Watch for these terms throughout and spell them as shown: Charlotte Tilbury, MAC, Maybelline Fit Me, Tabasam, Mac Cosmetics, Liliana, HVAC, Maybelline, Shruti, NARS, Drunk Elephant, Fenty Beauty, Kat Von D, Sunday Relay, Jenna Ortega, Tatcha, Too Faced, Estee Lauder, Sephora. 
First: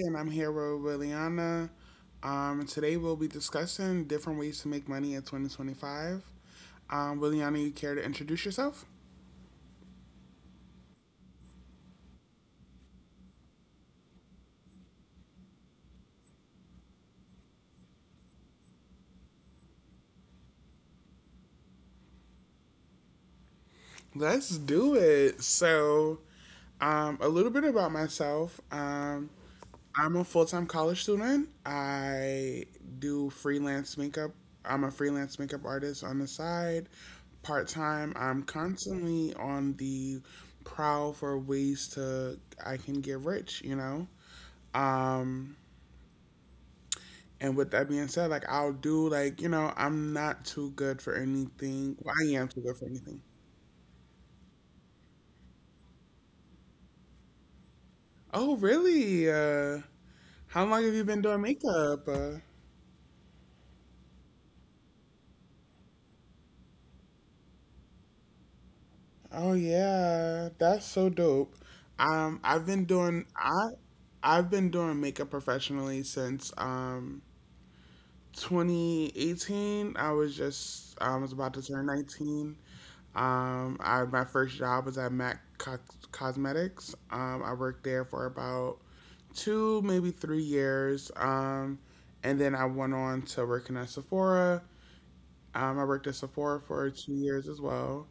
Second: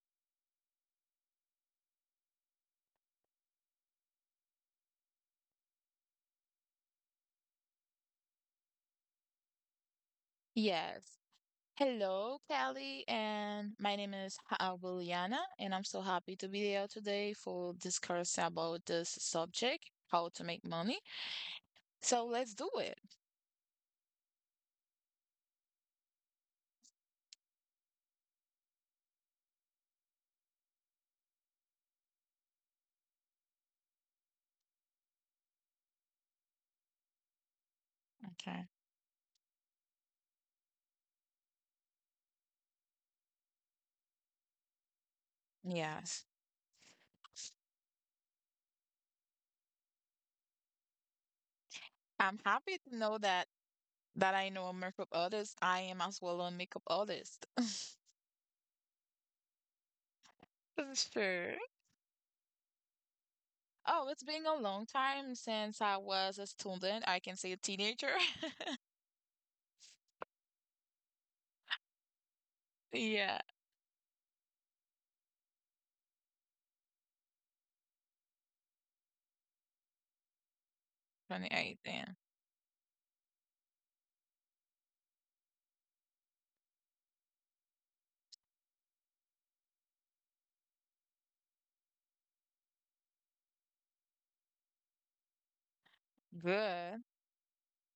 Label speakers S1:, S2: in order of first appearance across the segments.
S1: and I'm here with Liliana. Today we'll be discussing different ways to make money in 2025. Liliana, you care to introduce yourself?
S2: Yes. Hello, Kelly, and my name is Williana, and I'm so happy to be here today for discuss about this subject, how to make money. So let's do it.
S1: Let's do it. A little bit about myself. I'm a full time college student. I do freelance makeup. I'm a freelance makeup artist on the side, part time. I'm
S2: Okay.
S1: constantly on the prowl for ways to I can get rich, you know? Um
S2: Yes.
S1: and with that being said, like I'll do like, you know, I'm not too good for anything. Well, I
S2: I'm
S1: am too good
S2: happy
S1: for
S2: to
S1: anything.
S2: know that I know a makeup artist. I am as well a makeup artist.
S1: Oh, really? How long have you been doing
S2: Sure.
S1: makeup?
S2: Oh, it's been a long time since I was a student. I can say a teenager.
S1: Oh yeah, that's so dope. Um I've been doing
S2: Yeah,
S1: I I've been doing makeup professionally since 2018. I was about to turn
S2: 2018.
S1: 19. I My first job was at Mac Co- Cosmetics. I worked there for about 2, maybe 3 years. And then I went on to working at Sephora. I worked at Sephora for two
S2: Good.
S1: years as well.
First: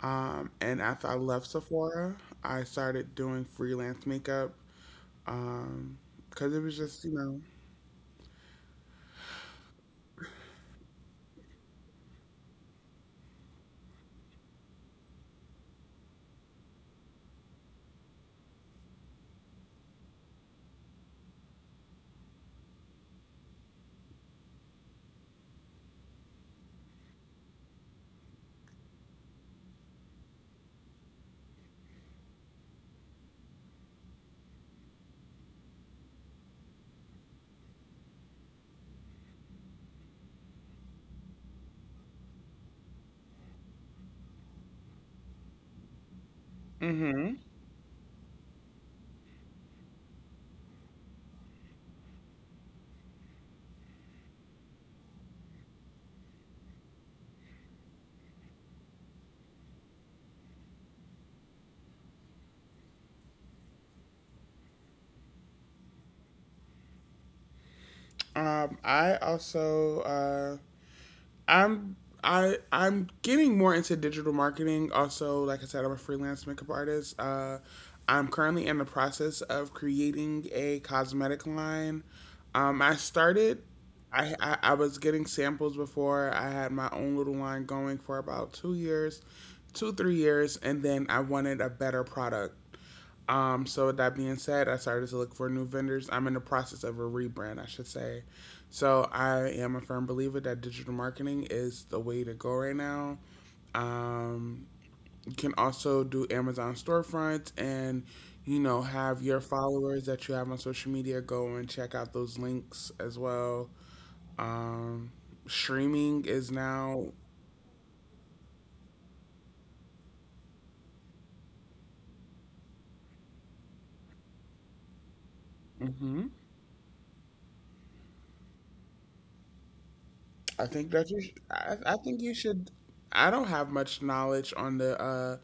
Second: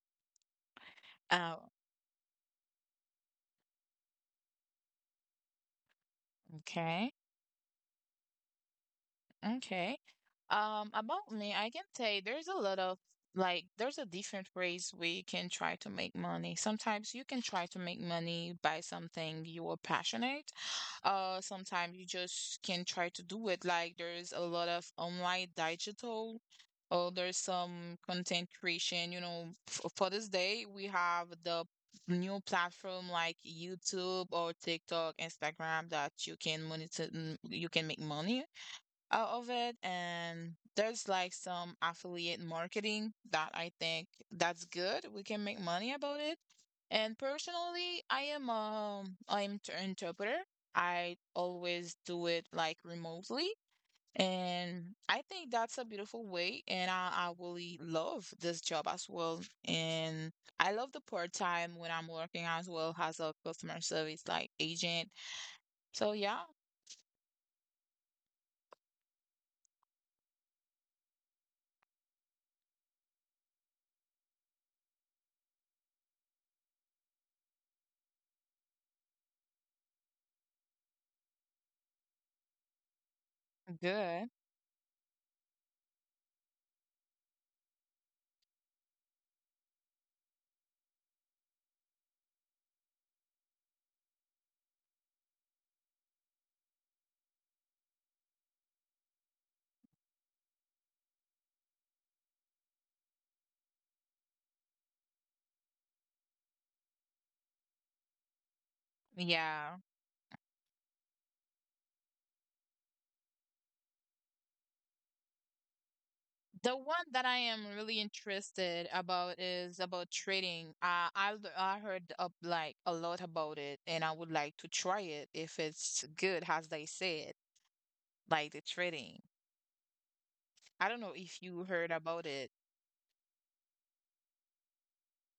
S1: And after I left
S2: Oh,
S1: Sephora, I started doing freelance makeup. Um, because it was just, you
S2: okay.
S1: know.
S2: Okay. About me, I can say there's a lot of there's a different ways we can try to make money. Sometimes you can try to make money by something you are passionate. Sometimes you just can try to do it. Like there's a lot of online digital or there's some content creation, you know, f for this day we have the new platform like YouTube or TikTok, Instagram that you can monetize, you can make money out of it, and there's like some affiliate marketing that I think that's good. We can make money about it. And
S1: Mm-hmm.
S2: personally, I am I'm an interpreter. I always do it like remotely. And I think that's a beautiful way, and I really love this job as well. And I love the part time when I'm working as well as a customer service like agent. So yeah,
S1: I also I'm I'm getting more into digital marketing. Also, like I said, I'm a freelance makeup artist. I'm currently in the process of creating a cosmetic line. I started.
S2: good.
S1: I was getting samples before I had my own little line going for about 2 years, 2 3 years, and then I wanted a better product. So with that being said, I started to look for new vendors. I'm in the process of a rebrand, I should say. So I am a firm believer that digital marketing is the way to go right now. Um, you can also do Amazon storefronts and you know have your
S2: Yeah.
S1: followers that you have on social media go and check out those links as well. Um, Streaming is
S2: The
S1: now.
S2: one that I am really interested about is about trading. I heard up like a lot about it, and I would like to try it if it's
S1: Hmm.
S2: good, as they said, like the trading.
S1: I think
S2: I don't
S1: that
S2: know
S1: you. Sh-
S2: if you
S1: I, I
S2: heard
S1: think
S2: about
S1: you
S2: it.
S1: should. I don't have much knowledge on the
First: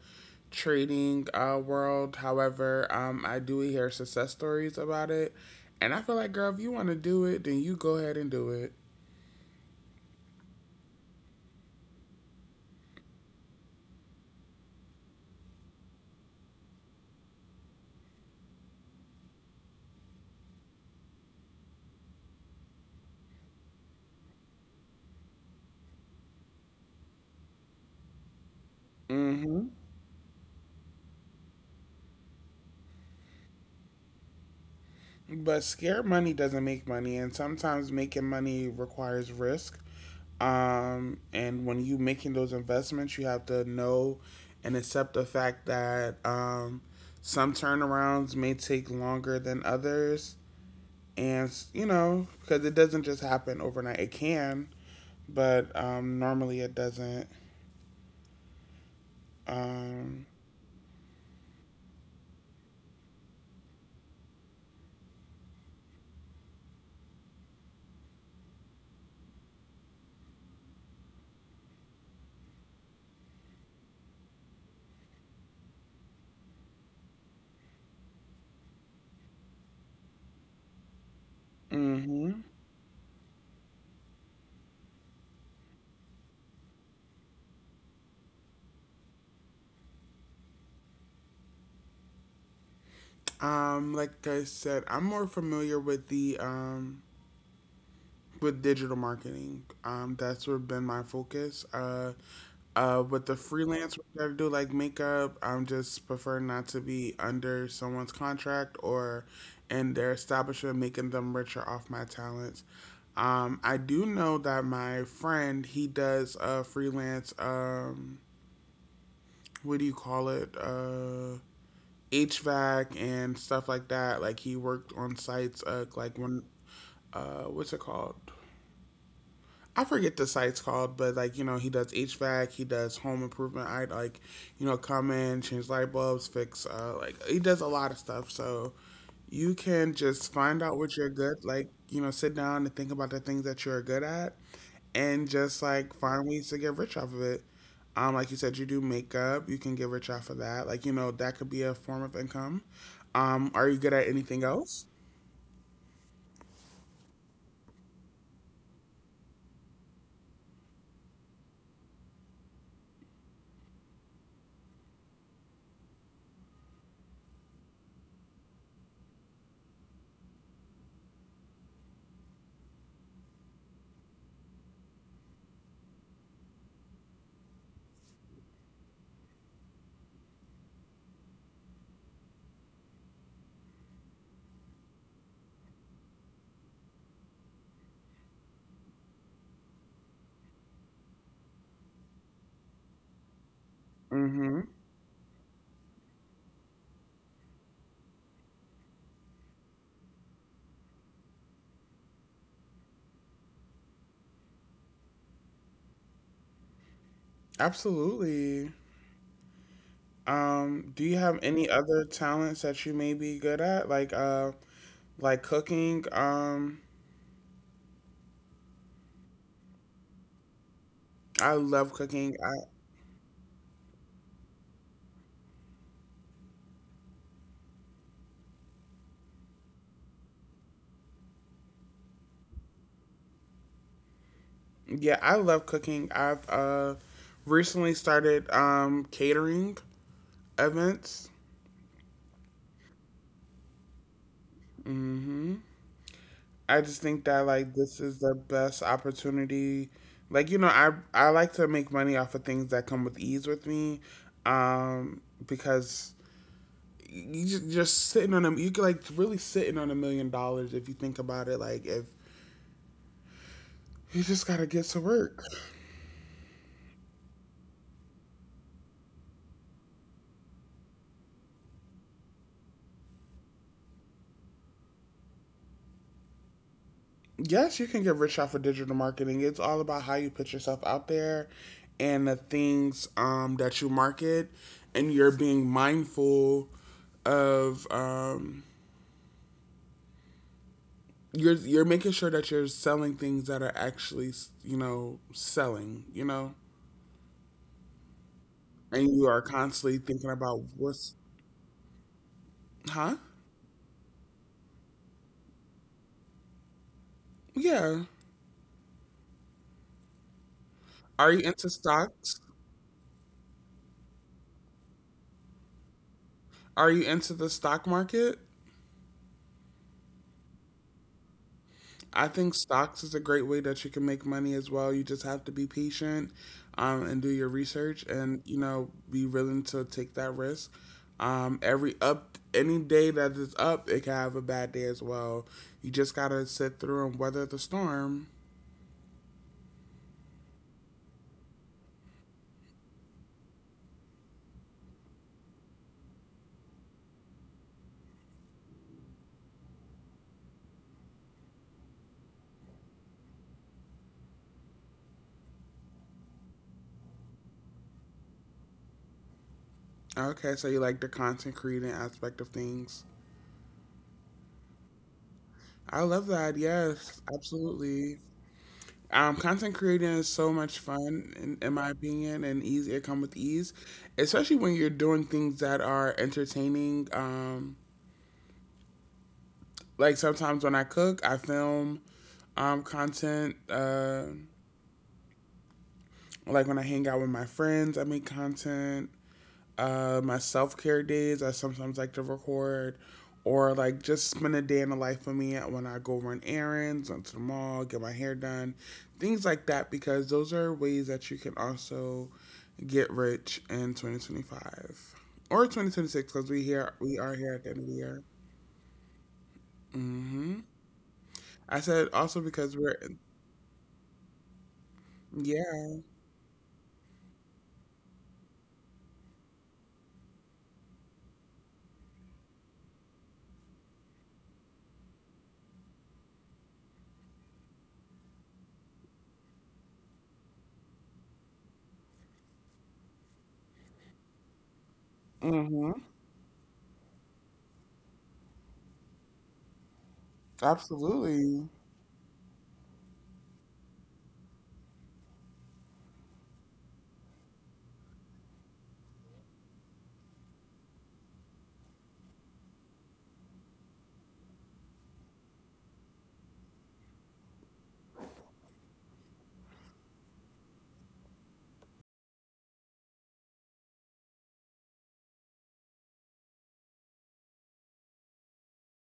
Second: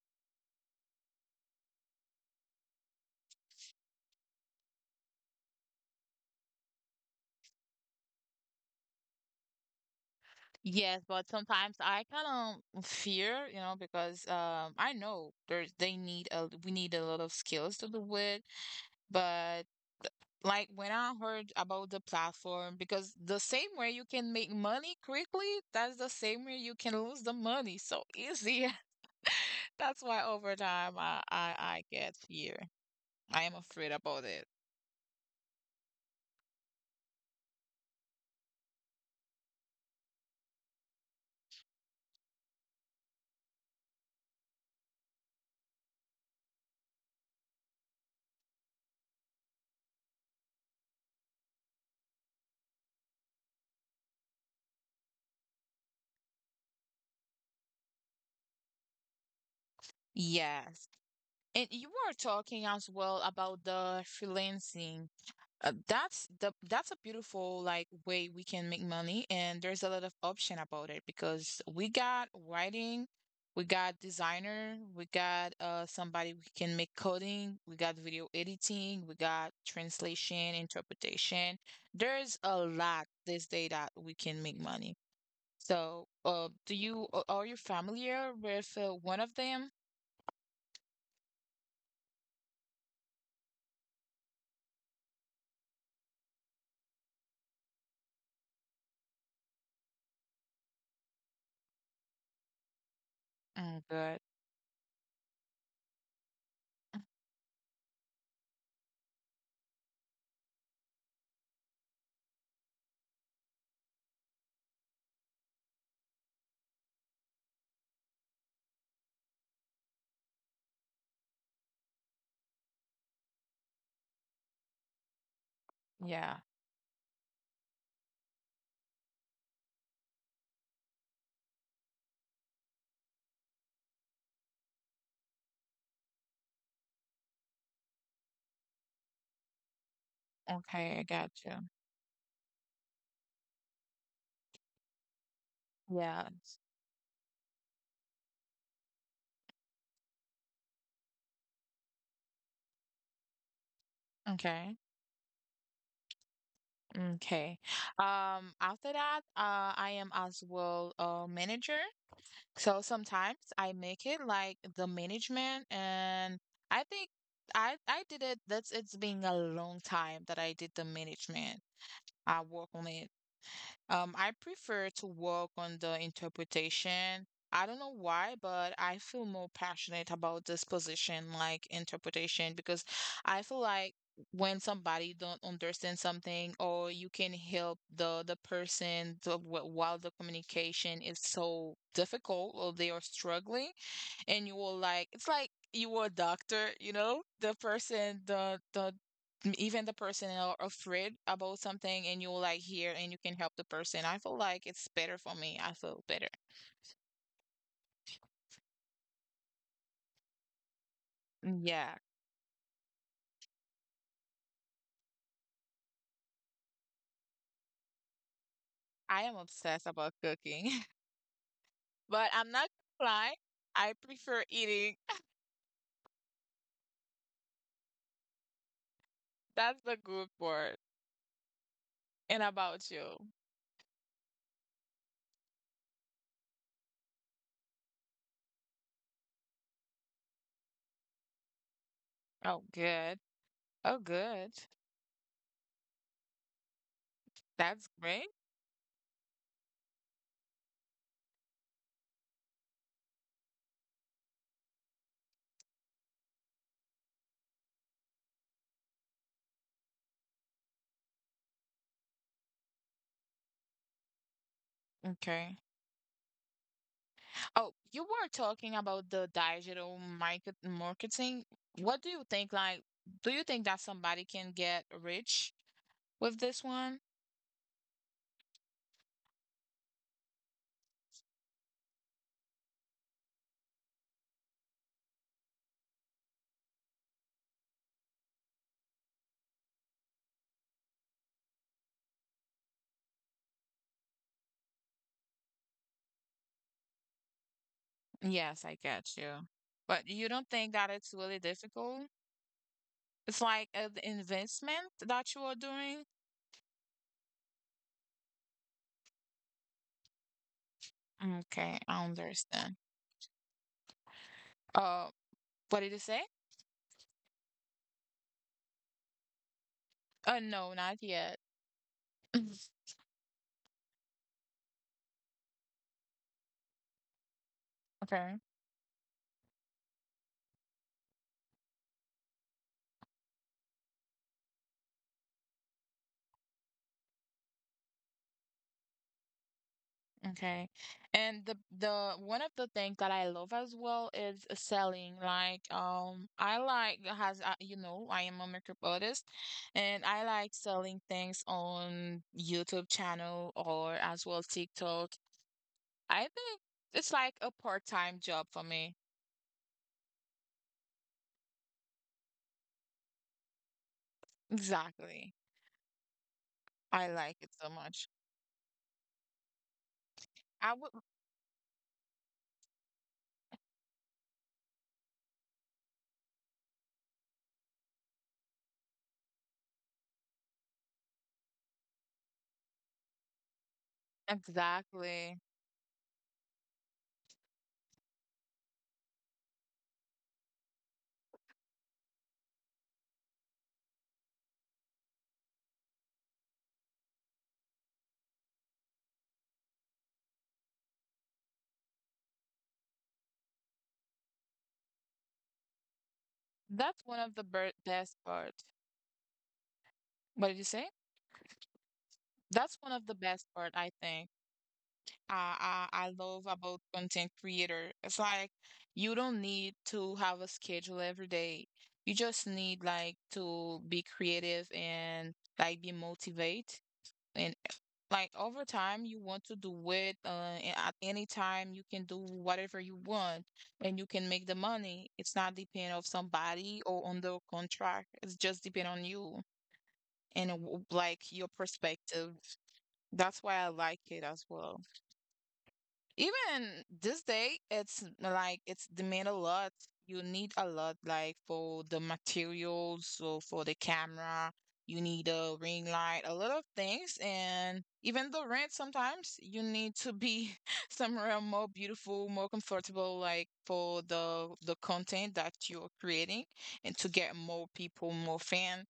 S1: trading world. However, I do hear success stories about it, and I feel like, girl, if you want to do it, then you go ahead and do it.
S2: Yes, but sometimes I kind of fear, you know, because I know there's they need a we need a lot of skills to do it, but like when I heard about the platform, because the same way you can make money quickly, that's the same way you can lose the money so easy.
S1: Hmm.
S2: That's why over time I get fear. I am afraid about it.
S1: But scare money doesn't make money, and sometimes making money requires risk. And when you making those investments, you have to know and accept the fact that some turnarounds may take longer than others, and you know because it doesn't just happen overnight. It can, but normally it doesn't. Um,
S2: Yes. And you were talking as well about the freelancing. That's a beautiful like way we can make money, and there's a lot of option about it because we got writing, we got designer, we got somebody we can make coding, we got video editing, we got translation, interpretation. There's
S1: hmm.
S2: a lot this day that we can make money. So, are you familiar with one of them?
S1: Like I said, I'm more familiar with the with digital marketing. That's sort of been my focus. With the
S2: Mm,
S1: freelance work
S2: good.
S1: that I do, like makeup, I'm just prefer not to be under someone's contract or in their establishment, making them richer off my talents. I do know that my friend he does a freelance. What do you call it? HVAC and stuff like that. Like he worked on sites, like
S2: Yeah.
S1: when, what's it called? I forget the site's called, but like you know, he does HVAC, he does home improvement. I like, you know, come in, change light bulbs, fix. Like he does a lot of stuff. So you can just find out
S2: Okay,
S1: what
S2: I
S1: you're
S2: got
S1: good
S2: you.
S1: like you know sit down and think about the things that you're good at and just like
S2: Yeah.
S1: find ways to get rich off of it. Like you said you do makeup you can get rich off of that, like you know that could be a form of income. Are you good at anything
S2: Okay.
S1: else?
S2: Okay. After that, I am as well a manager. So sometimes I make it like the management, and I think I did it. That's it's been a long time that I did the management. I work on it, I prefer to work on the interpretation. I don't know why, but I feel more passionate about this position, like interpretation, because I feel like when somebody don't understand something, or you can help the person to, while the communication is so difficult or they are struggling, and you
S1: Mm-hmm.
S2: will like it's like you were a doctor, you know, the person even the person are afraid about something, and you will like hear and you can help the person. I feel like it's better for me. I feel better.
S1: Absolutely. Do you have any
S2: Yeah,
S1: other talents that you may be good at, like cooking?
S2: I am obsessed about cooking.
S1: I love
S2: But
S1: cooking.
S2: I'm not gonna lie, I prefer eating. That's the good part. And about you?
S1: Yeah, I love cooking. I've recently started catering events.
S2: Oh, good. Oh, good.
S1: Hmm. I just think that like
S2: That's
S1: this is
S2: great.
S1: the best opportunity. Like you know, I like to make money off of things that come with ease with me, um, because you just sitting on a You could like really sitting on $1 million if you think about it. Like if you just gotta get to work.
S2: Okay. Oh, you were talking about the digital marketing. What do you think? Like, do you think that somebody can get rich with this one?
S1: Yes, you can get rich off of digital marketing. It's all about how you put yourself out there and the things that you market, and you're being mindful of you're making sure that you're selling things that are actually you know selling, you know,
S2: Yes, I
S1: and
S2: get
S1: you are
S2: you.
S1: constantly
S2: But you
S1: thinking
S2: don't
S1: about
S2: think that
S1: what's
S2: it's really difficult?
S1: huh?
S2: It's like an investment that you are doing?
S1: Yeah. Are you into
S2: Okay, I
S1: stocks?
S2: understand. Uh, what did you say?
S1: Are you into the stock market?
S2: No, not yet.
S1: I think stocks is a great way that you can make money as well. You just have to be patient and do your research and,
S2: Okay.
S1: you know, be willing to take that risk. Every up, any day that is up, it can have a bad day as well. You just got to sit through and weather the storm.
S2: Okay. And the one of the things that I love as well is selling. I like has you know, I am a makeup artist, and I like selling things on YouTube channel or as well TikTok. I think it's like a part-time job for me.
S1: Okay, so you like the content creating aspect of things.
S2: Exactly.
S1: I love that. Yes,
S2: I like it so
S1: absolutely.
S2: much.
S1: Content creating is so much
S2: I would
S1: fun, in my opinion, and easy. It come with ease, especially when you're doing things that are entertaining. Like sometimes when I cook, I film content.
S2: exactly.
S1: Like when I hang out with my friends, I make content. My self care days, I sometimes like to record or like just spend a day in the life of me when I go run errands, run to the mall, get my hair done, things like that, because those are ways that you can also get rich in 2025 or 2026 because
S2: That's
S1: we
S2: one
S1: are
S2: of the
S1: here at the
S2: ber
S1: end of the year.
S2: best part. What did
S1: Hmm.
S2: you say?
S1: I said also because
S2: That's one
S1: we're
S2: of the best part, I think. I,
S1: yeah.
S2: I I love about content creator. It's like you don't need to have a schedule every day. You just need like to be creative and like be motivated, and like over time you want to do it, at any time you can do whatever you want, and you can make the money. It's not
S1: Hmm.
S2: depend of somebody or on the contract. It's just depend on you and like
S1: Absolutely.
S2: your perspective. That's why I like it as well. Even this day, it's like it's demand a lot. You need a lot, like for the materials, so for the camera, you need a ring light, a lot of things, and even the rent. Sometimes you need to be somewhere more beautiful, more comfortable, like for the content that you're creating, and to get more people, more fan.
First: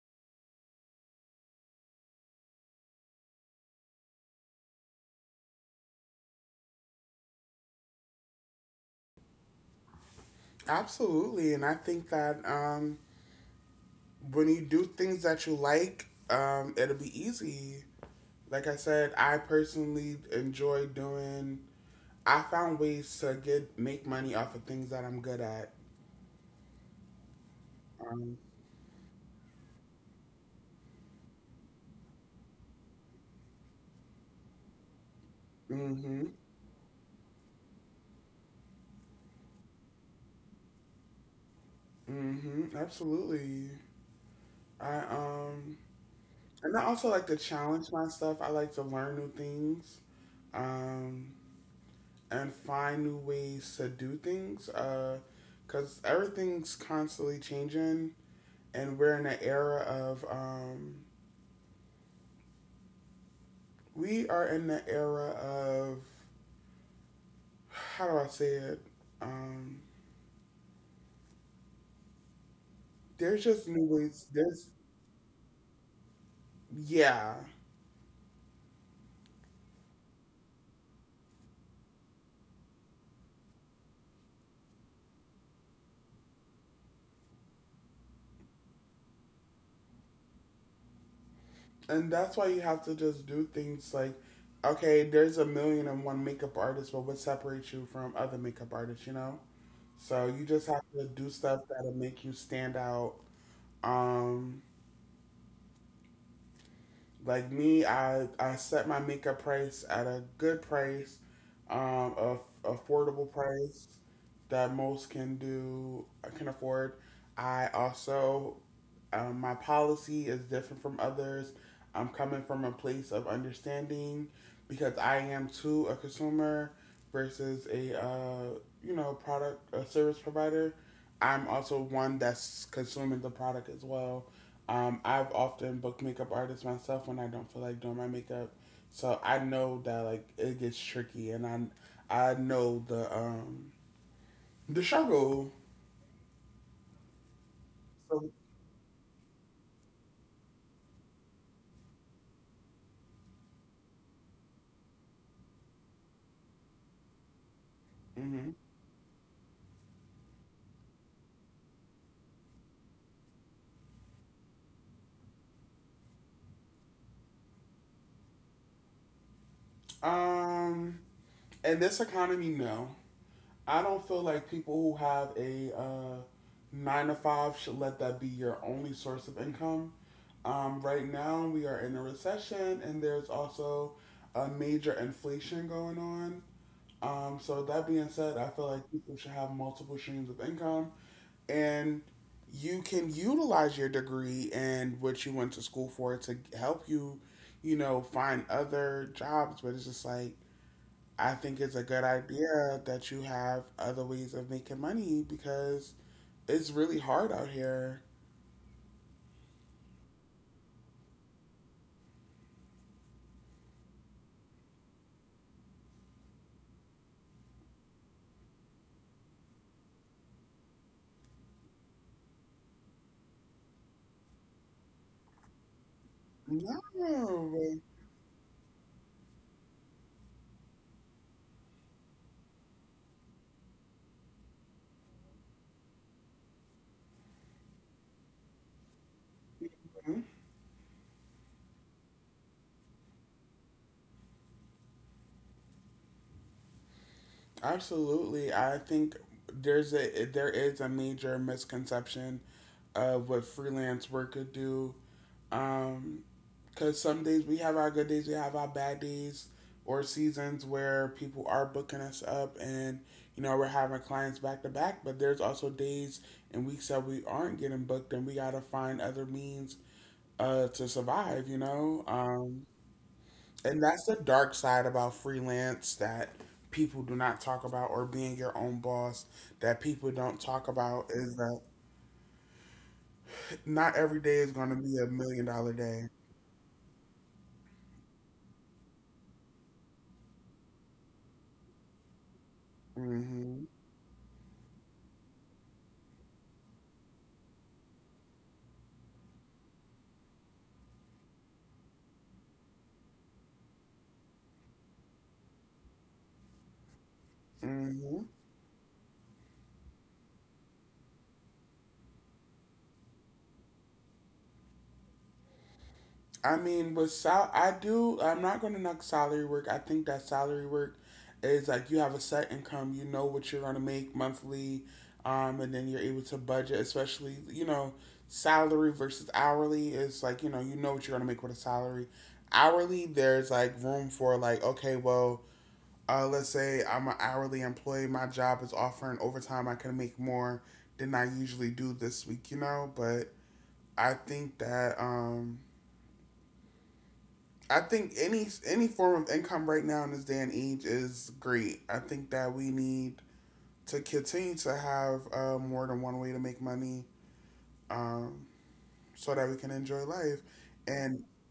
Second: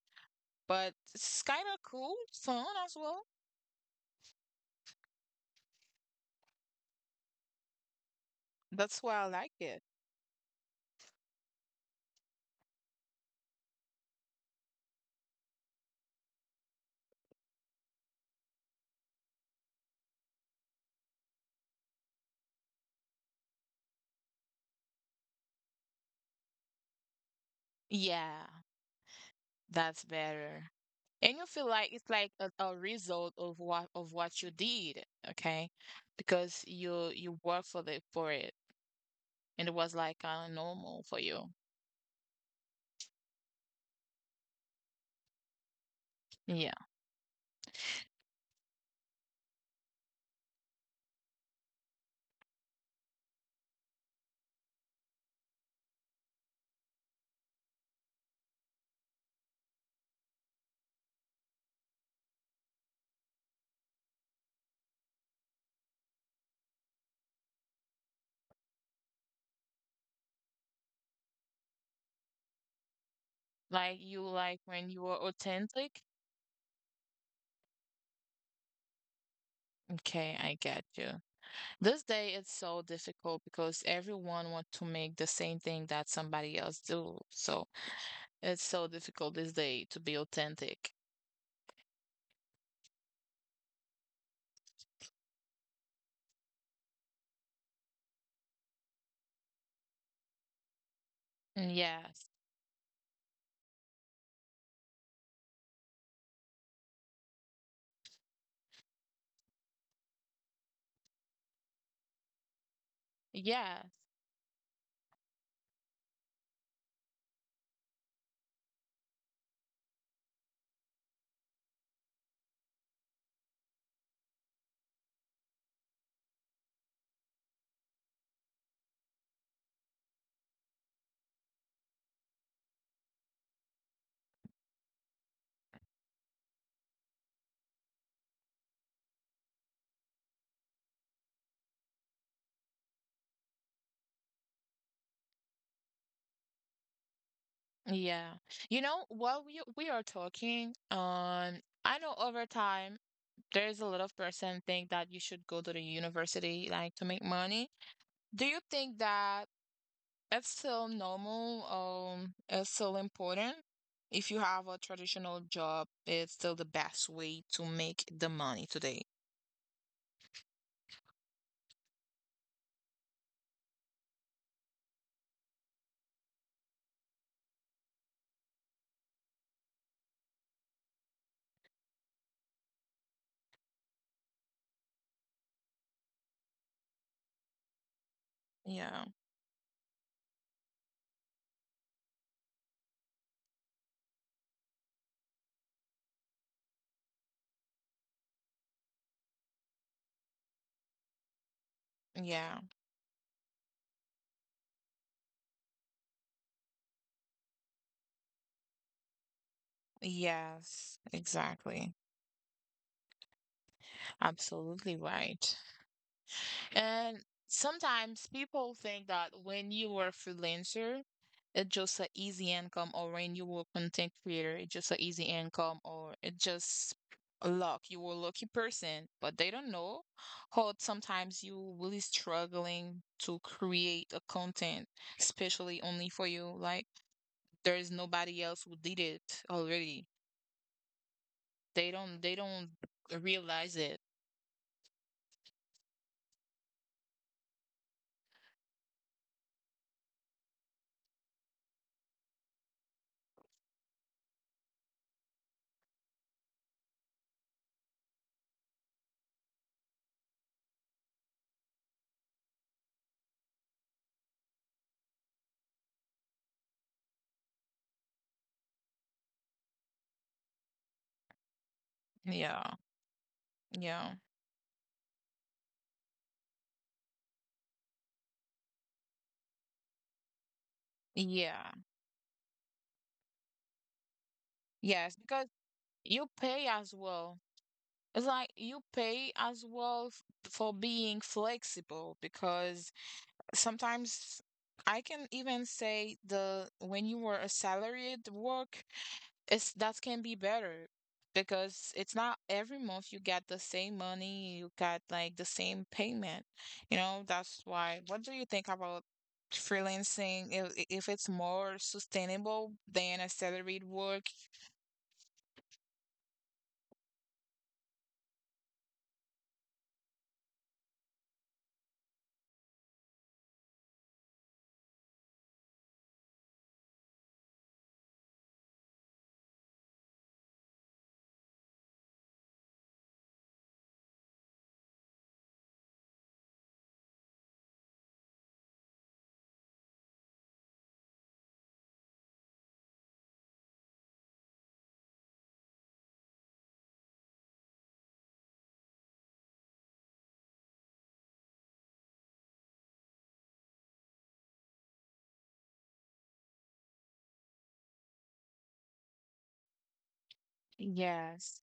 S2: But it's kind of cool, fun as well. That's why I like it.
S1: Absolutely, and I think that when you do things that you like, it'll be easy. Like I said, I personally enjoy doing. I found ways to get make money off of things that I'm good at.
S2: Yeah.
S1: Um,
S2: That's better. And you feel like it's like a result of what you did, okay?
S1: mhm,
S2: Because you worked for the for it, and it was like kind of normal for you.
S1: mhm, absolutely. I
S2: Yeah.
S1: And I also like to challenge myself. I like to learn new things, um, and find new ways to do things. Cause everything's constantly changing, and we're in an era of we are in the era of how do I say it? Um, there's just
S2: Like
S1: new
S2: you
S1: ways.
S2: like
S1: There's
S2: when you were authentic.
S1: yeah,
S2: Okay, I get you. This day it's so difficult because everyone want to make the same thing that somebody else do. So it's so difficult this day to be authentic.
S1: and that's why you have to just do things like, okay, there's a million and one makeup artists, but what separates you from other makeup artists? You know, so you just have to do
S2: Mm,
S1: stuff that'll
S2: yes.
S1: make you stand out. Um, like me, I set my makeup price at a good price, a affordable
S2: Yeah.
S1: price that most can afford. I also my policy is different from others. I'm coming from a place of understanding because I am too a consumer versus a you know product a service provider. I'm also one that's consuming the product as well. I've often booked makeup artists myself when I don't feel like doing my makeup, so I know that like it gets tricky, and I know the struggle.
S2: Yeah.
S1: So,
S2: You know, while we are talking, I know over time there is a lot of person think that you should go to the university like to make money. Do
S1: mhm.
S2: you think that it's still normal, it's still important? If you have a traditional job, it's still the best way to make the money today.
S1: um, in this economy, no. I don't feel like people who have a nine to five should let that be your only source of income. Right now, we are in a recession, and there's also a major inflation going on. So with that being said, I feel like
S2: Yeah.
S1: people should have multiple streams of income, and you can utilize your degree and what you went to school for to help you, you know, find other jobs. But it's just like I think it's a good
S2: Yeah.
S1: idea that you have other ways of making money because it's really hard out here.
S2: Yes, exactly. Absolutely right. And sometimes people think that when you are a freelancer, it's just an easy income, or when you were content creator, it's just an easy income, or it's
S1: No,
S2: just luck.
S1: mhm.
S2: You were a lucky person, but they don't know how sometimes you really struggling to create a content, especially only for you. Like there is nobody else who did it already. They don't realize it.
S1: Absolutely. I think there is a major misconception of what freelance work could do. Um, Because some days we have our good days, we have our bad days, or seasons where people are booking us up and, you know, we're having clients back to back. But there's also days and weeks that we aren't getting booked and we got to find other means to survive, you know?
S2: Yeah.
S1: And
S2: Yeah.
S1: that's the dark side about freelance that people do not talk about or being your own boss that people don't talk about is
S2: Yeah.
S1: that not every day is going to
S2: Yes,
S1: be a
S2: because
S1: million dollar
S2: you
S1: day.
S2: pay as well. It's like you pay as well for being flexible because
S1: Mm hmm.
S2: sometimes I can even say the when you were a salaried work, it's that can be better because it's not every month you get the same money, you got like the same payment. You know, that's
S1: Mm
S2: why. What
S1: hmm.
S2: do you think about freelancing? If it's more sustainable than a salaried work?
S1: I mean, with sal, I do. I'm not going to knock salary work. I think that salary work is like you have a set income. You know what you're going to make monthly, and then you're able to budget. Especially, you know, salary versus hourly is like you know what you're going to make with a salary. Hourly, there's like room for like okay, well, let's say I'm an hourly employee. My job is offering overtime. I can make more than I usually do this week. You know, but I think that um I think any form of income right now in this day and age is great. I think that we need to continue to have more than one way to make money, um, so that we can enjoy life. And
S2: Yes.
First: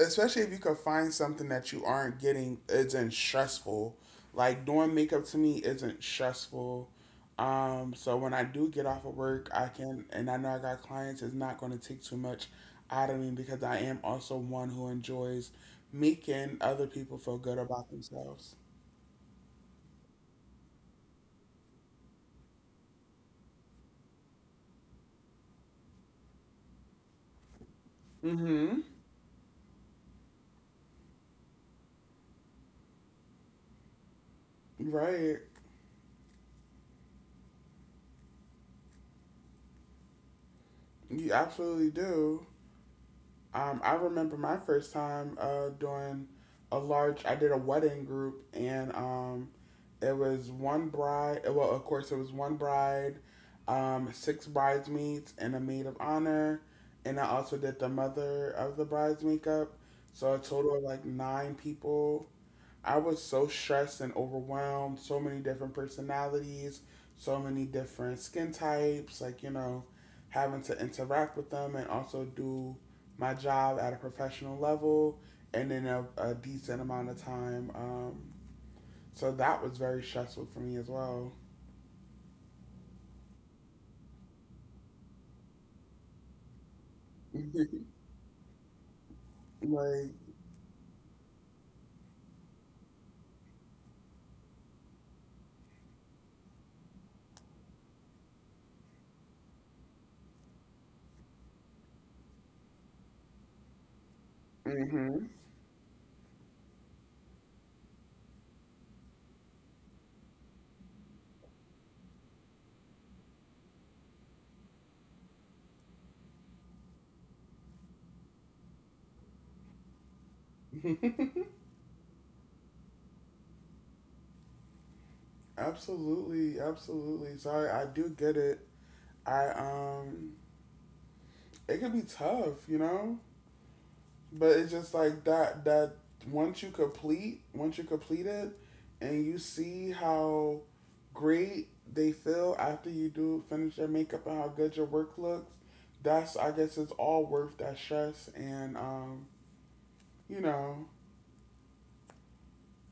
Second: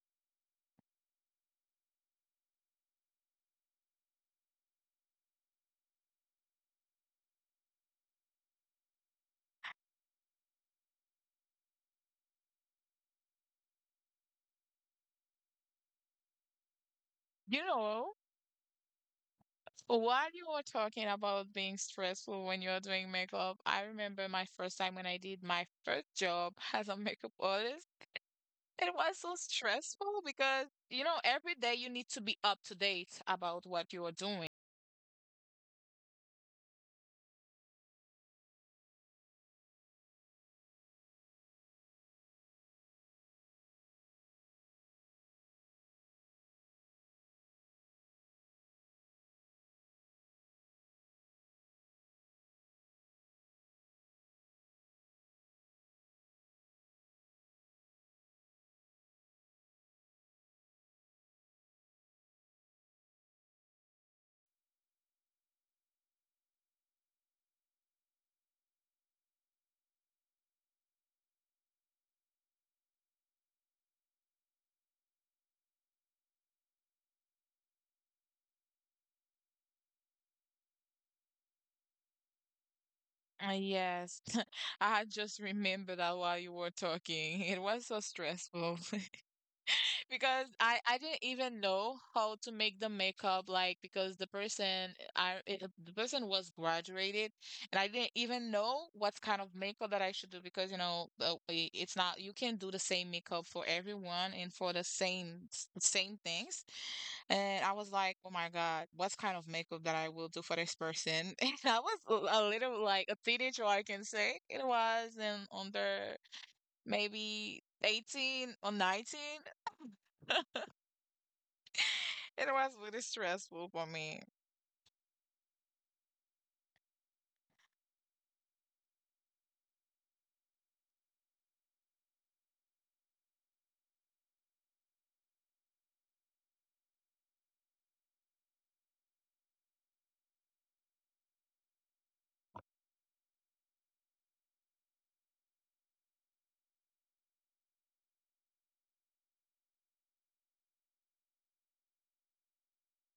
S1: especially if you could find something that you aren't getting isn't stressful. Like doing makeup to me isn't stressful. So when I do get off of work, I can, and I know I got clients, it's not going to take too much out of me because I am also one who enjoys making other people feel good
S2: You
S1: about
S2: know,
S1: themselves.
S2: while you were talking about being stressful when you're doing makeup, I remember my first time when I did my first job as a makeup artist.
S1: Mm-hmm.
S2: It was so stressful because, you know, every day you need to be up to date about what you are doing.
S1: Right. You absolutely do. I remember my first time doing a large. I did a wedding group, and it was of course, it was one bride, six bridesmaids, and a maid of honor. And I also did the mother of the bride's makeup. So a total of like nine people. I was so stressed and overwhelmed. So many different personalities, so many different skin types. Like you know, having to interact with them and also do my job at a professional level and in a decent amount of time. So that was very stressful for me as well.
S2: Yes, I had just remembered that while you were talking. It
S1: like,
S2: was so stressful. Because I didn't even know how to make the makeup, like because the person the person was graduated, and I didn't even know what kind of makeup that I should do because it's not you can not do the same makeup for everyone and for the
S1: mm-hmm.
S2: same things, and I was like, oh my God, what kind of makeup that I will do for this person? And I was a little like a teenager, I can say. It was, and under maybe 18 or 19, it was really stressful for me.
S1: Absolutely, absolutely. So I do get it. I it can be tough, you know. But it's just like that. Once you complete it, and you see how great they feel after you do finish their makeup and how good your work looks, that's I guess it's all worth that stress you know,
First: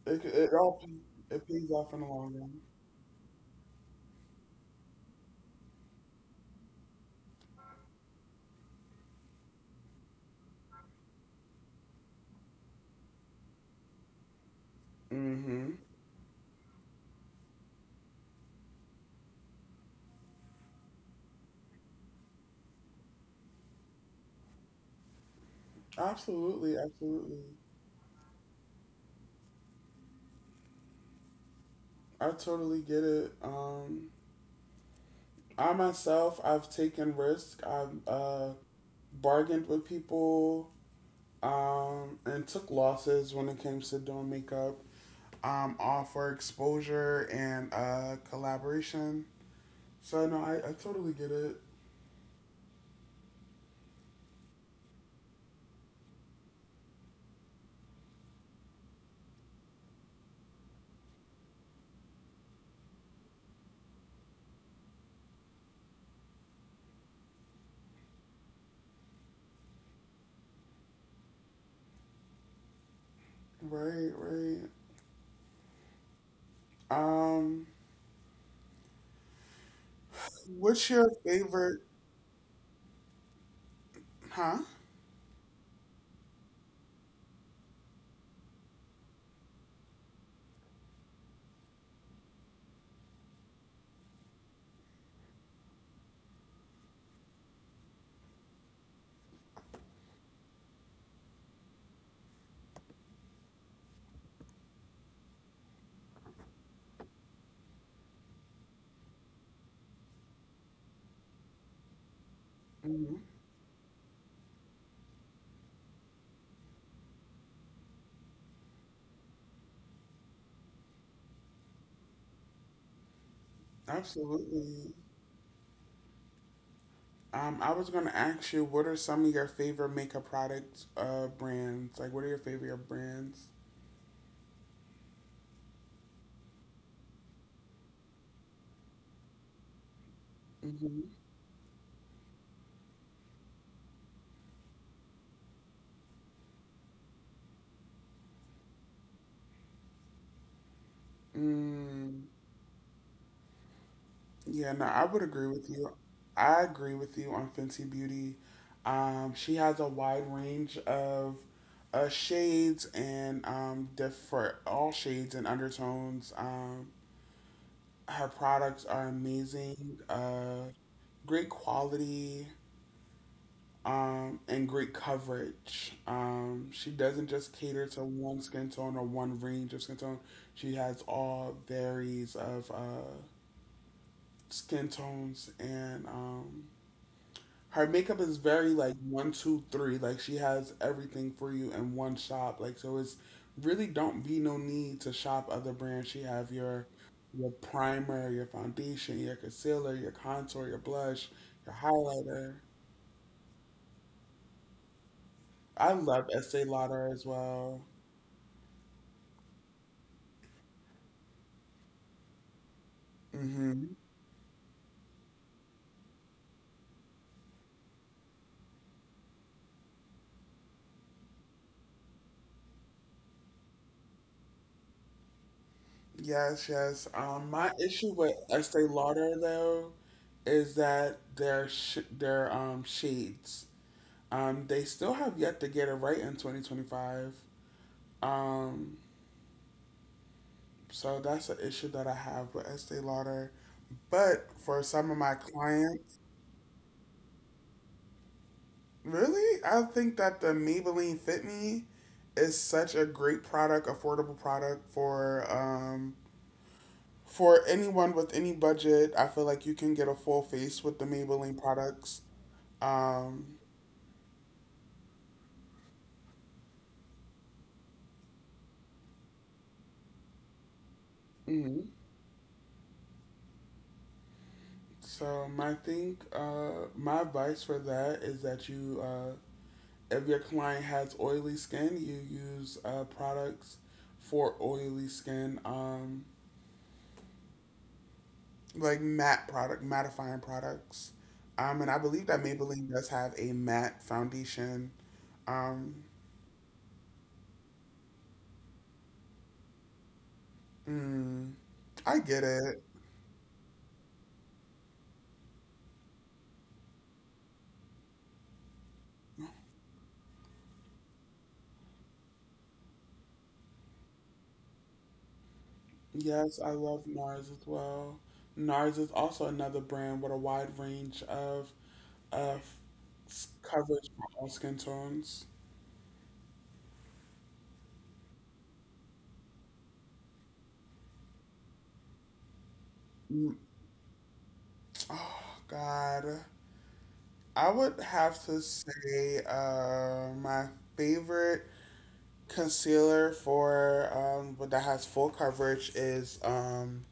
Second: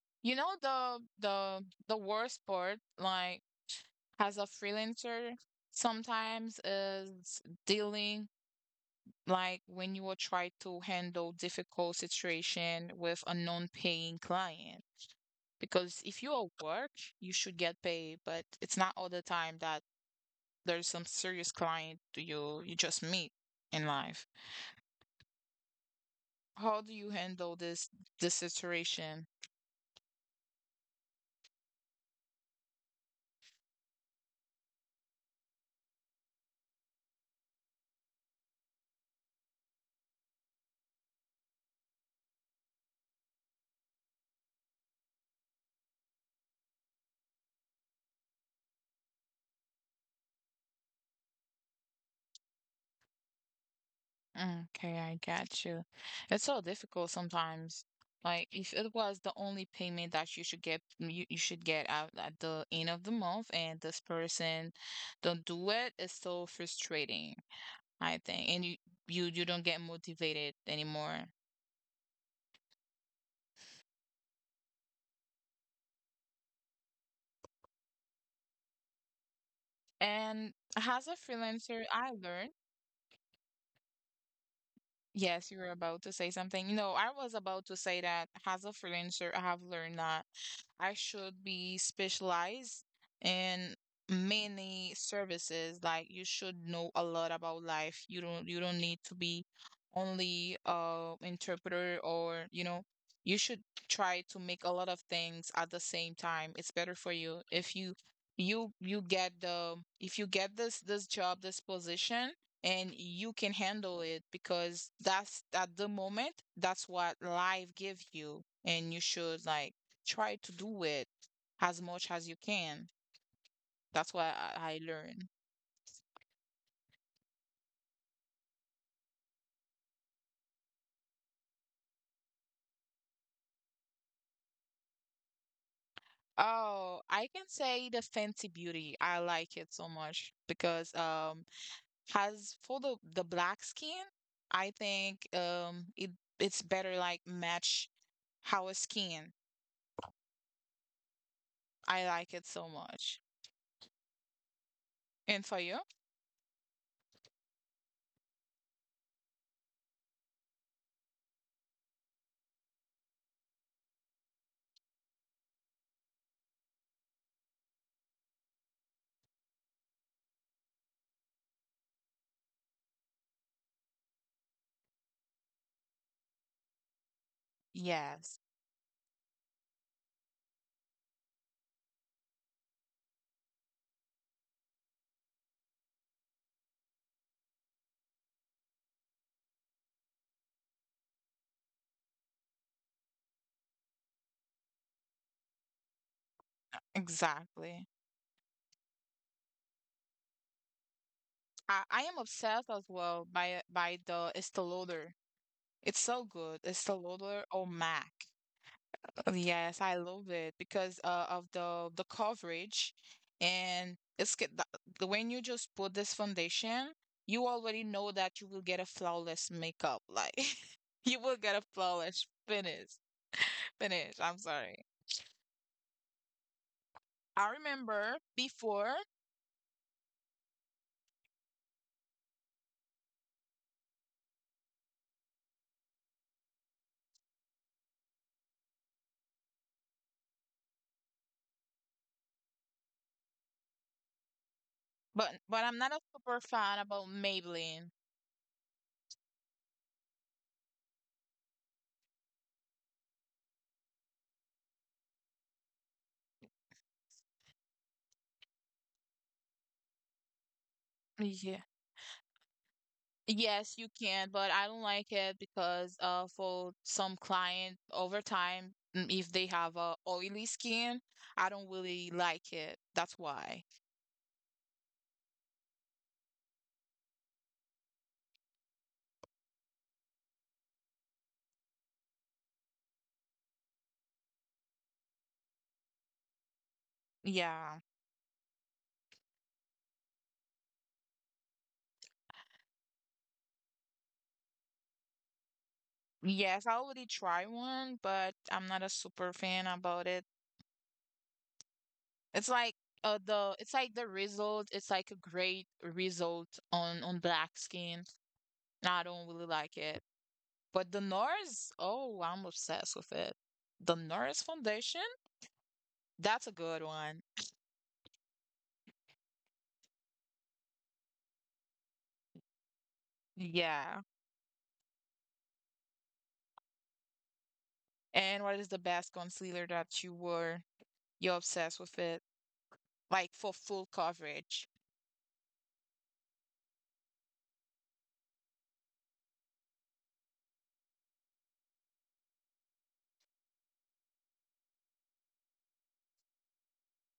S1: It,
S2: You
S1: it
S2: know
S1: all
S2: the
S1: it pays off in the long
S2: worst
S1: run.
S2: part, like as a freelancer, sometimes is dealing like when you will try to handle difficult situation with a non-paying client.
S1: Mm-hmm.
S2: Because if you are work, you should get paid, but it's not all the time that there's some serious client you just meet in life.
S1: Absolutely,
S2: How do you
S1: absolutely.
S2: handle this situation?
S1: I totally get it. I myself, I've taken risks. I've bargained with people and took losses when it comes to doing makeup. All for exposure and collaboration. So no, I totally get it.
S2: Okay, I got you. It's so difficult sometimes. Like if it was the only payment that you should get, mm, you should get out at the end of the month, and this person don't do it, it's so frustrating, I think. And you don't get motivated anymore.
S1: Right, right. Um,
S2: And
S1: what's
S2: as
S1: your
S2: a
S1: favorite?
S2: freelancer, I learned.
S1: Huh?
S2: Yes, you were about to say something. No, I was about to say that as a freelancer, I have learned that I should be specialized in many services. Like you should know a lot about life. You don't need to be only interpreter or you know you should try to make a lot of things at the same time. It's better for you if you get the if you get this job this position, and
S1: Hmm.
S2: you can handle it because that's at the moment that's what life gives you. And you should like try to do it as much as you can. That's what I
S1: Absolutely.
S2: learned.
S1: I was gonna ask you, what are some of your favorite makeup products, brands? Like, what are your favorite brands?
S2: Oh, I can say the Fenty Beauty. I like it so much because
S1: Mm-hmm.
S2: has for the black skin, I think it's better like match how a skin. I
S1: Mm,
S2: like it so much.
S1: yeah, no, I would agree
S2: And for
S1: with
S2: you?
S1: you. I agree with you on Fenty Beauty. She has a wide range of shades and diff for all shades and undertones. Her products are amazing, great quality, and great coverage. She doesn't just cater to
S2: Yes,
S1: one skin tone or one range of skin tone. She has all varies of skin tones, and her makeup is very like one, two, three. Like she has everything for you in one shop. Like so, it's really don't be no need to shop other brands. She have your
S2: exactly.
S1: primer, your foundation, your concealer, your contour, your blush, your
S2: I am
S1: highlighter.
S2: obsessed as well by the Estee Lauder.
S1: I
S2: It's so
S1: love Estee
S2: good. Estee
S1: Lauder as
S2: Lauder or
S1: well.
S2: MAC. Yes, I love it because of the coverage.
S1: Hmm.
S2: And it's get the when you just put this foundation, you already know that you will get a flawless makeup. Like you will get a flawless finish. Finish. I'm sorry.
S1: Yes, yes.
S2: I
S1: My issue with
S2: remember
S1: Estee
S2: before,
S1: Lauder though is that their shades they still have yet to get it right in 2025. Um, so that's an issue that I have with Estee Lauder. But for some of my
S2: but I'm not a
S1: clients,
S2: super fan about Maybelline.
S1: really, I think that the Maybelline Fit Me is such a great product, affordable product for for anyone with any budget, I feel like you can get a full face with the Maybelline
S2: Yeah.
S1: products. Um,
S2: Yes, you can, but I don't like it because for some client over time, if they have a oily skin, I don't
S1: mhm.
S2: really like it. That's why.
S1: So my thing, my advice for that is that if your client has oily skin, you use products for oily skin,
S2: Yeah.
S1: like matte product, mattifying products. And I believe that Maybelline does have a matte foundation. Um,
S2: Yes, I already tried one, but I'm not a super fan about it.
S1: mm, I get
S2: It's like
S1: it.
S2: the it's like the result, it's like a great result on black skin, and I don't really like it. But the NARS, oh, I'm obsessed with it. The NARS foundation, that's a
S1: Yes, I
S2: good
S1: love
S2: one.
S1: NARS as well. NARS is also another brand with a wide range of of
S2: Yeah.
S1: coverage for all skin tones.
S2: And what is the best concealer that you wore? You're obsessed with it, like for full coverage.
S1: Oh God, I would have to say my favorite concealer for but that has full coverage is um,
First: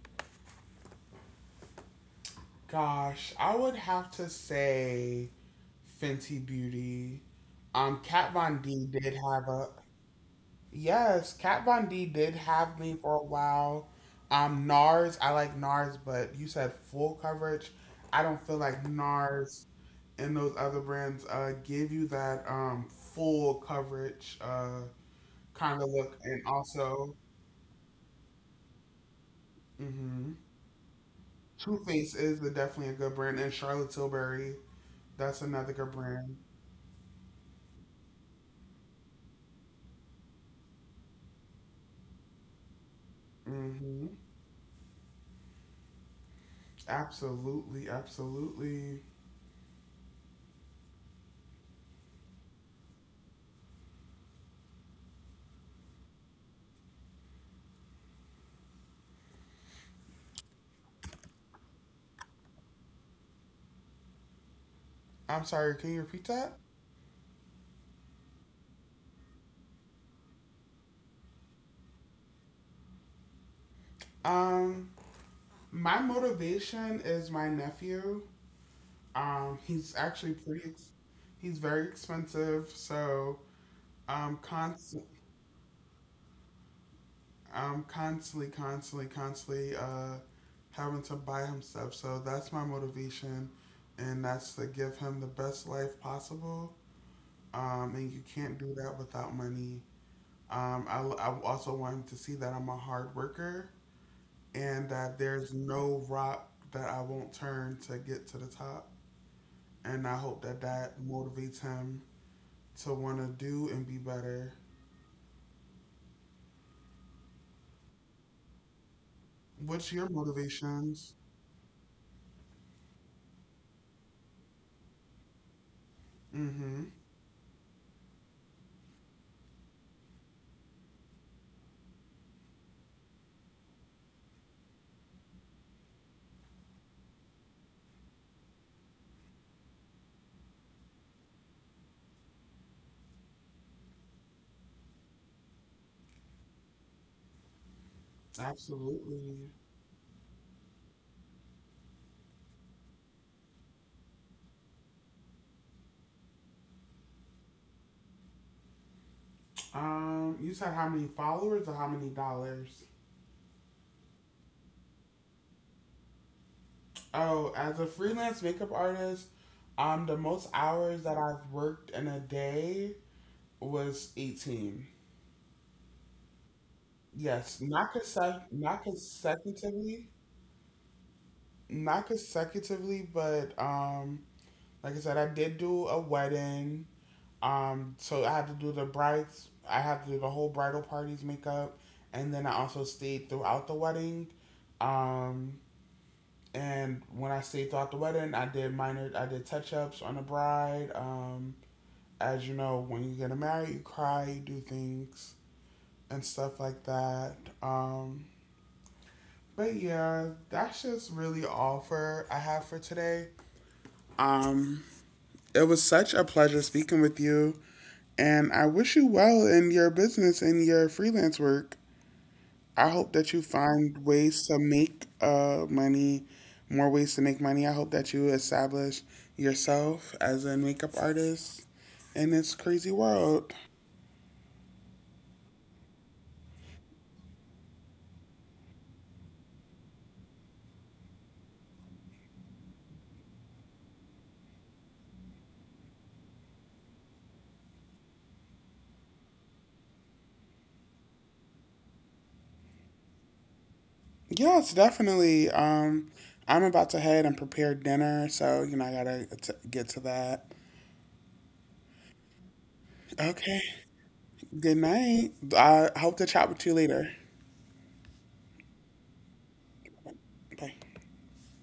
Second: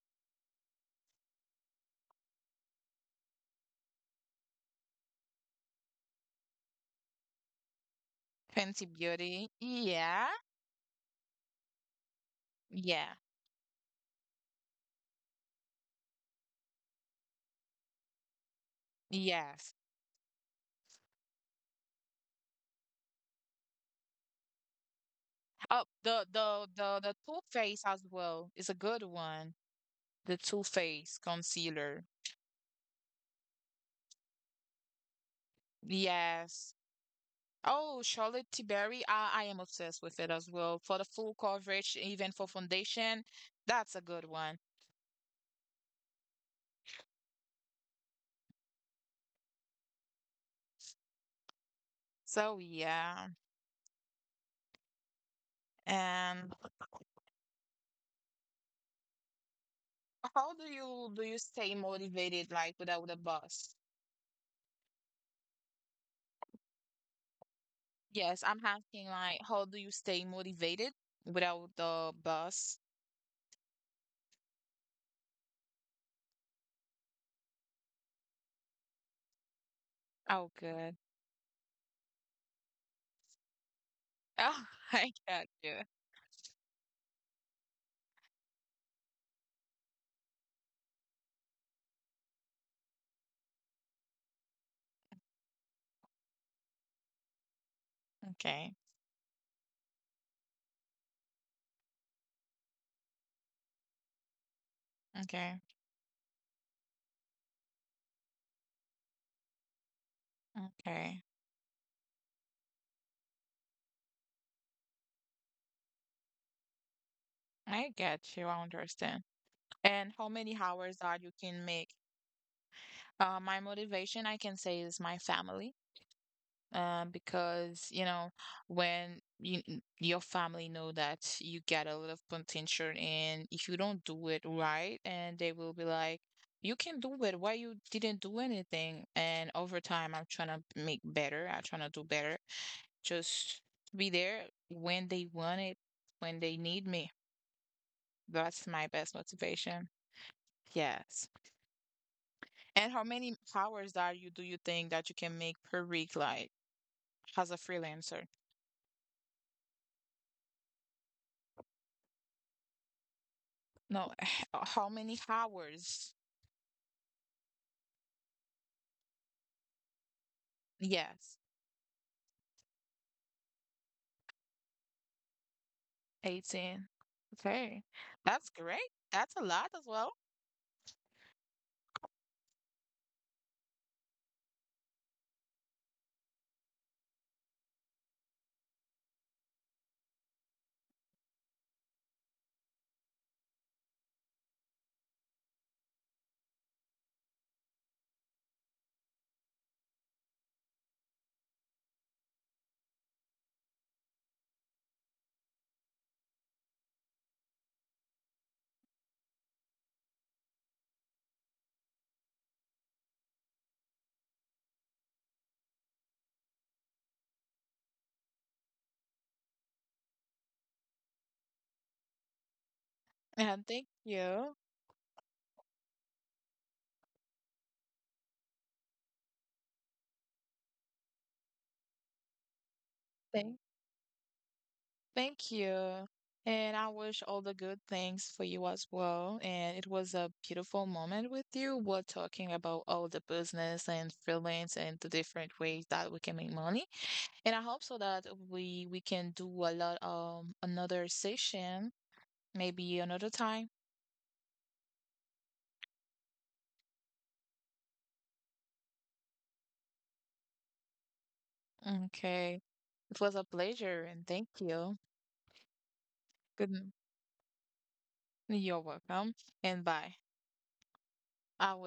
S1: gosh, I would have to say Fenty Beauty. Kat Von
S2: Fenty
S1: D did
S2: Beauty.
S1: have a—
S2: Yeah.
S1: yes, Kat Von D did have me
S2: Yeah.
S1: for a while. NARS, I like NARS, but you said full coverage. I don't feel like NARS
S2: Yes.
S1: and those other brands give you that full coverage
S2: Oh,
S1: kind of look.
S2: the
S1: And
S2: the the the
S1: also,
S2: Too Faced as well is a good one. The
S1: mm-hmm,
S2: Too Faced
S1: Too
S2: concealer.
S1: Faced is a, definitely a good brand. And Charlotte Tilbury, that's another good brand.
S2: Yes. Oh, Charlotte Tilbury. I am obsessed with it as well for the full coverage, even for foundation. That's a
S1: Mm-hmm.
S2: good one.
S1: Absolutely, absolutely.
S2: So yeah, and how do you stay motivated like without the bus?
S1: I'm sorry, can you repeat that?
S2: Yes, I'm asking like how do you stay motivated without the bus?
S1: Um, My motivation is my nephew. He's actually
S2: Oh,
S1: pretty. Ex-
S2: good.
S1: He's very expensive, so um,
S2: Oh,
S1: constant,
S2: I got you.
S1: constantly, constantly, constantly having to buy him stuff. So that's my motivation, and that's to give him the best life possible. And you can't do
S2: Okay,
S1: that without money. Um, I also want him to see that I'm a hard worker and that there's
S2: okay,
S1: no rock that I won't turn to get to the top. And I hope that that
S2: okay.
S1: motivates him to want to do and be better.
S2: I get you. I understand.
S1: What's your
S2: And how many hours
S1: motivations?
S2: that you can make? My motivation, I can say, is my family.
S1: Mm-hmm.
S2: Because you know when you, your family know that you get a lot of potential, and if you don't do it right, and they will be like you can do it, why you didn't do anything? And over time, I'm trying to make better, I'm trying to do better, just be there when they want it, when they need me. That's my best
S1: Absolutely.
S2: motivation. Yes. And how many hours are you do you think that you can make per week, like as a freelancer?
S1: You said how many followers or how many dollars?
S2: No, h- how many hours?
S1: Oh, as a freelance makeup artist, the most hours that
S2: Yes,
S1: I've worked in a day was 18.
S2: 18.
S1: Yes,
S2: Okay. That's
S1: not
S2: great. That's a lot as
S1: consecutively,
S2: well.
S1: not consecutively, but like I said, I did do a wedding. So I had to do the brides. I had to do the whole bridal party's makeup, and then I also stayed throughout the wedding. Um, and when I stayed throughout the wedding, I did minor. I did touch ups on the bride. As you know, when you get married, you cry, you do things and stuff like that. Um, but yeah, that's just really all for I have for today. Um, it was such a pleasure speaking with you. And I wish you well in your business and your freelance work. I hope that you
S2: And thank
S1: find ways to
S2: you.
S1: make money, more ways to make money. I hope that you establish yourself as a makeup artist in this crazy world.
S2: Thank thank you. And I wish all the good things for you as well. And it was a beautiful moment with you. We're talking about all the business and freelance and the different ways that we can make money. And I hope so that we can do a lot another session, maybe another time.
S1: Yes, definitely. I'm about to head and prepare dinner, so you know I gotta get to that.
S2: Okay. It was a
S1: Okay.
S2: pleasure and thank
S1: Good
S2: you.
S1: night. I hope to chat with
S2: Good,
S1: you
S2: n-
S1: later.
S2: you're welcome and bye.
S1: Bye.
S2: I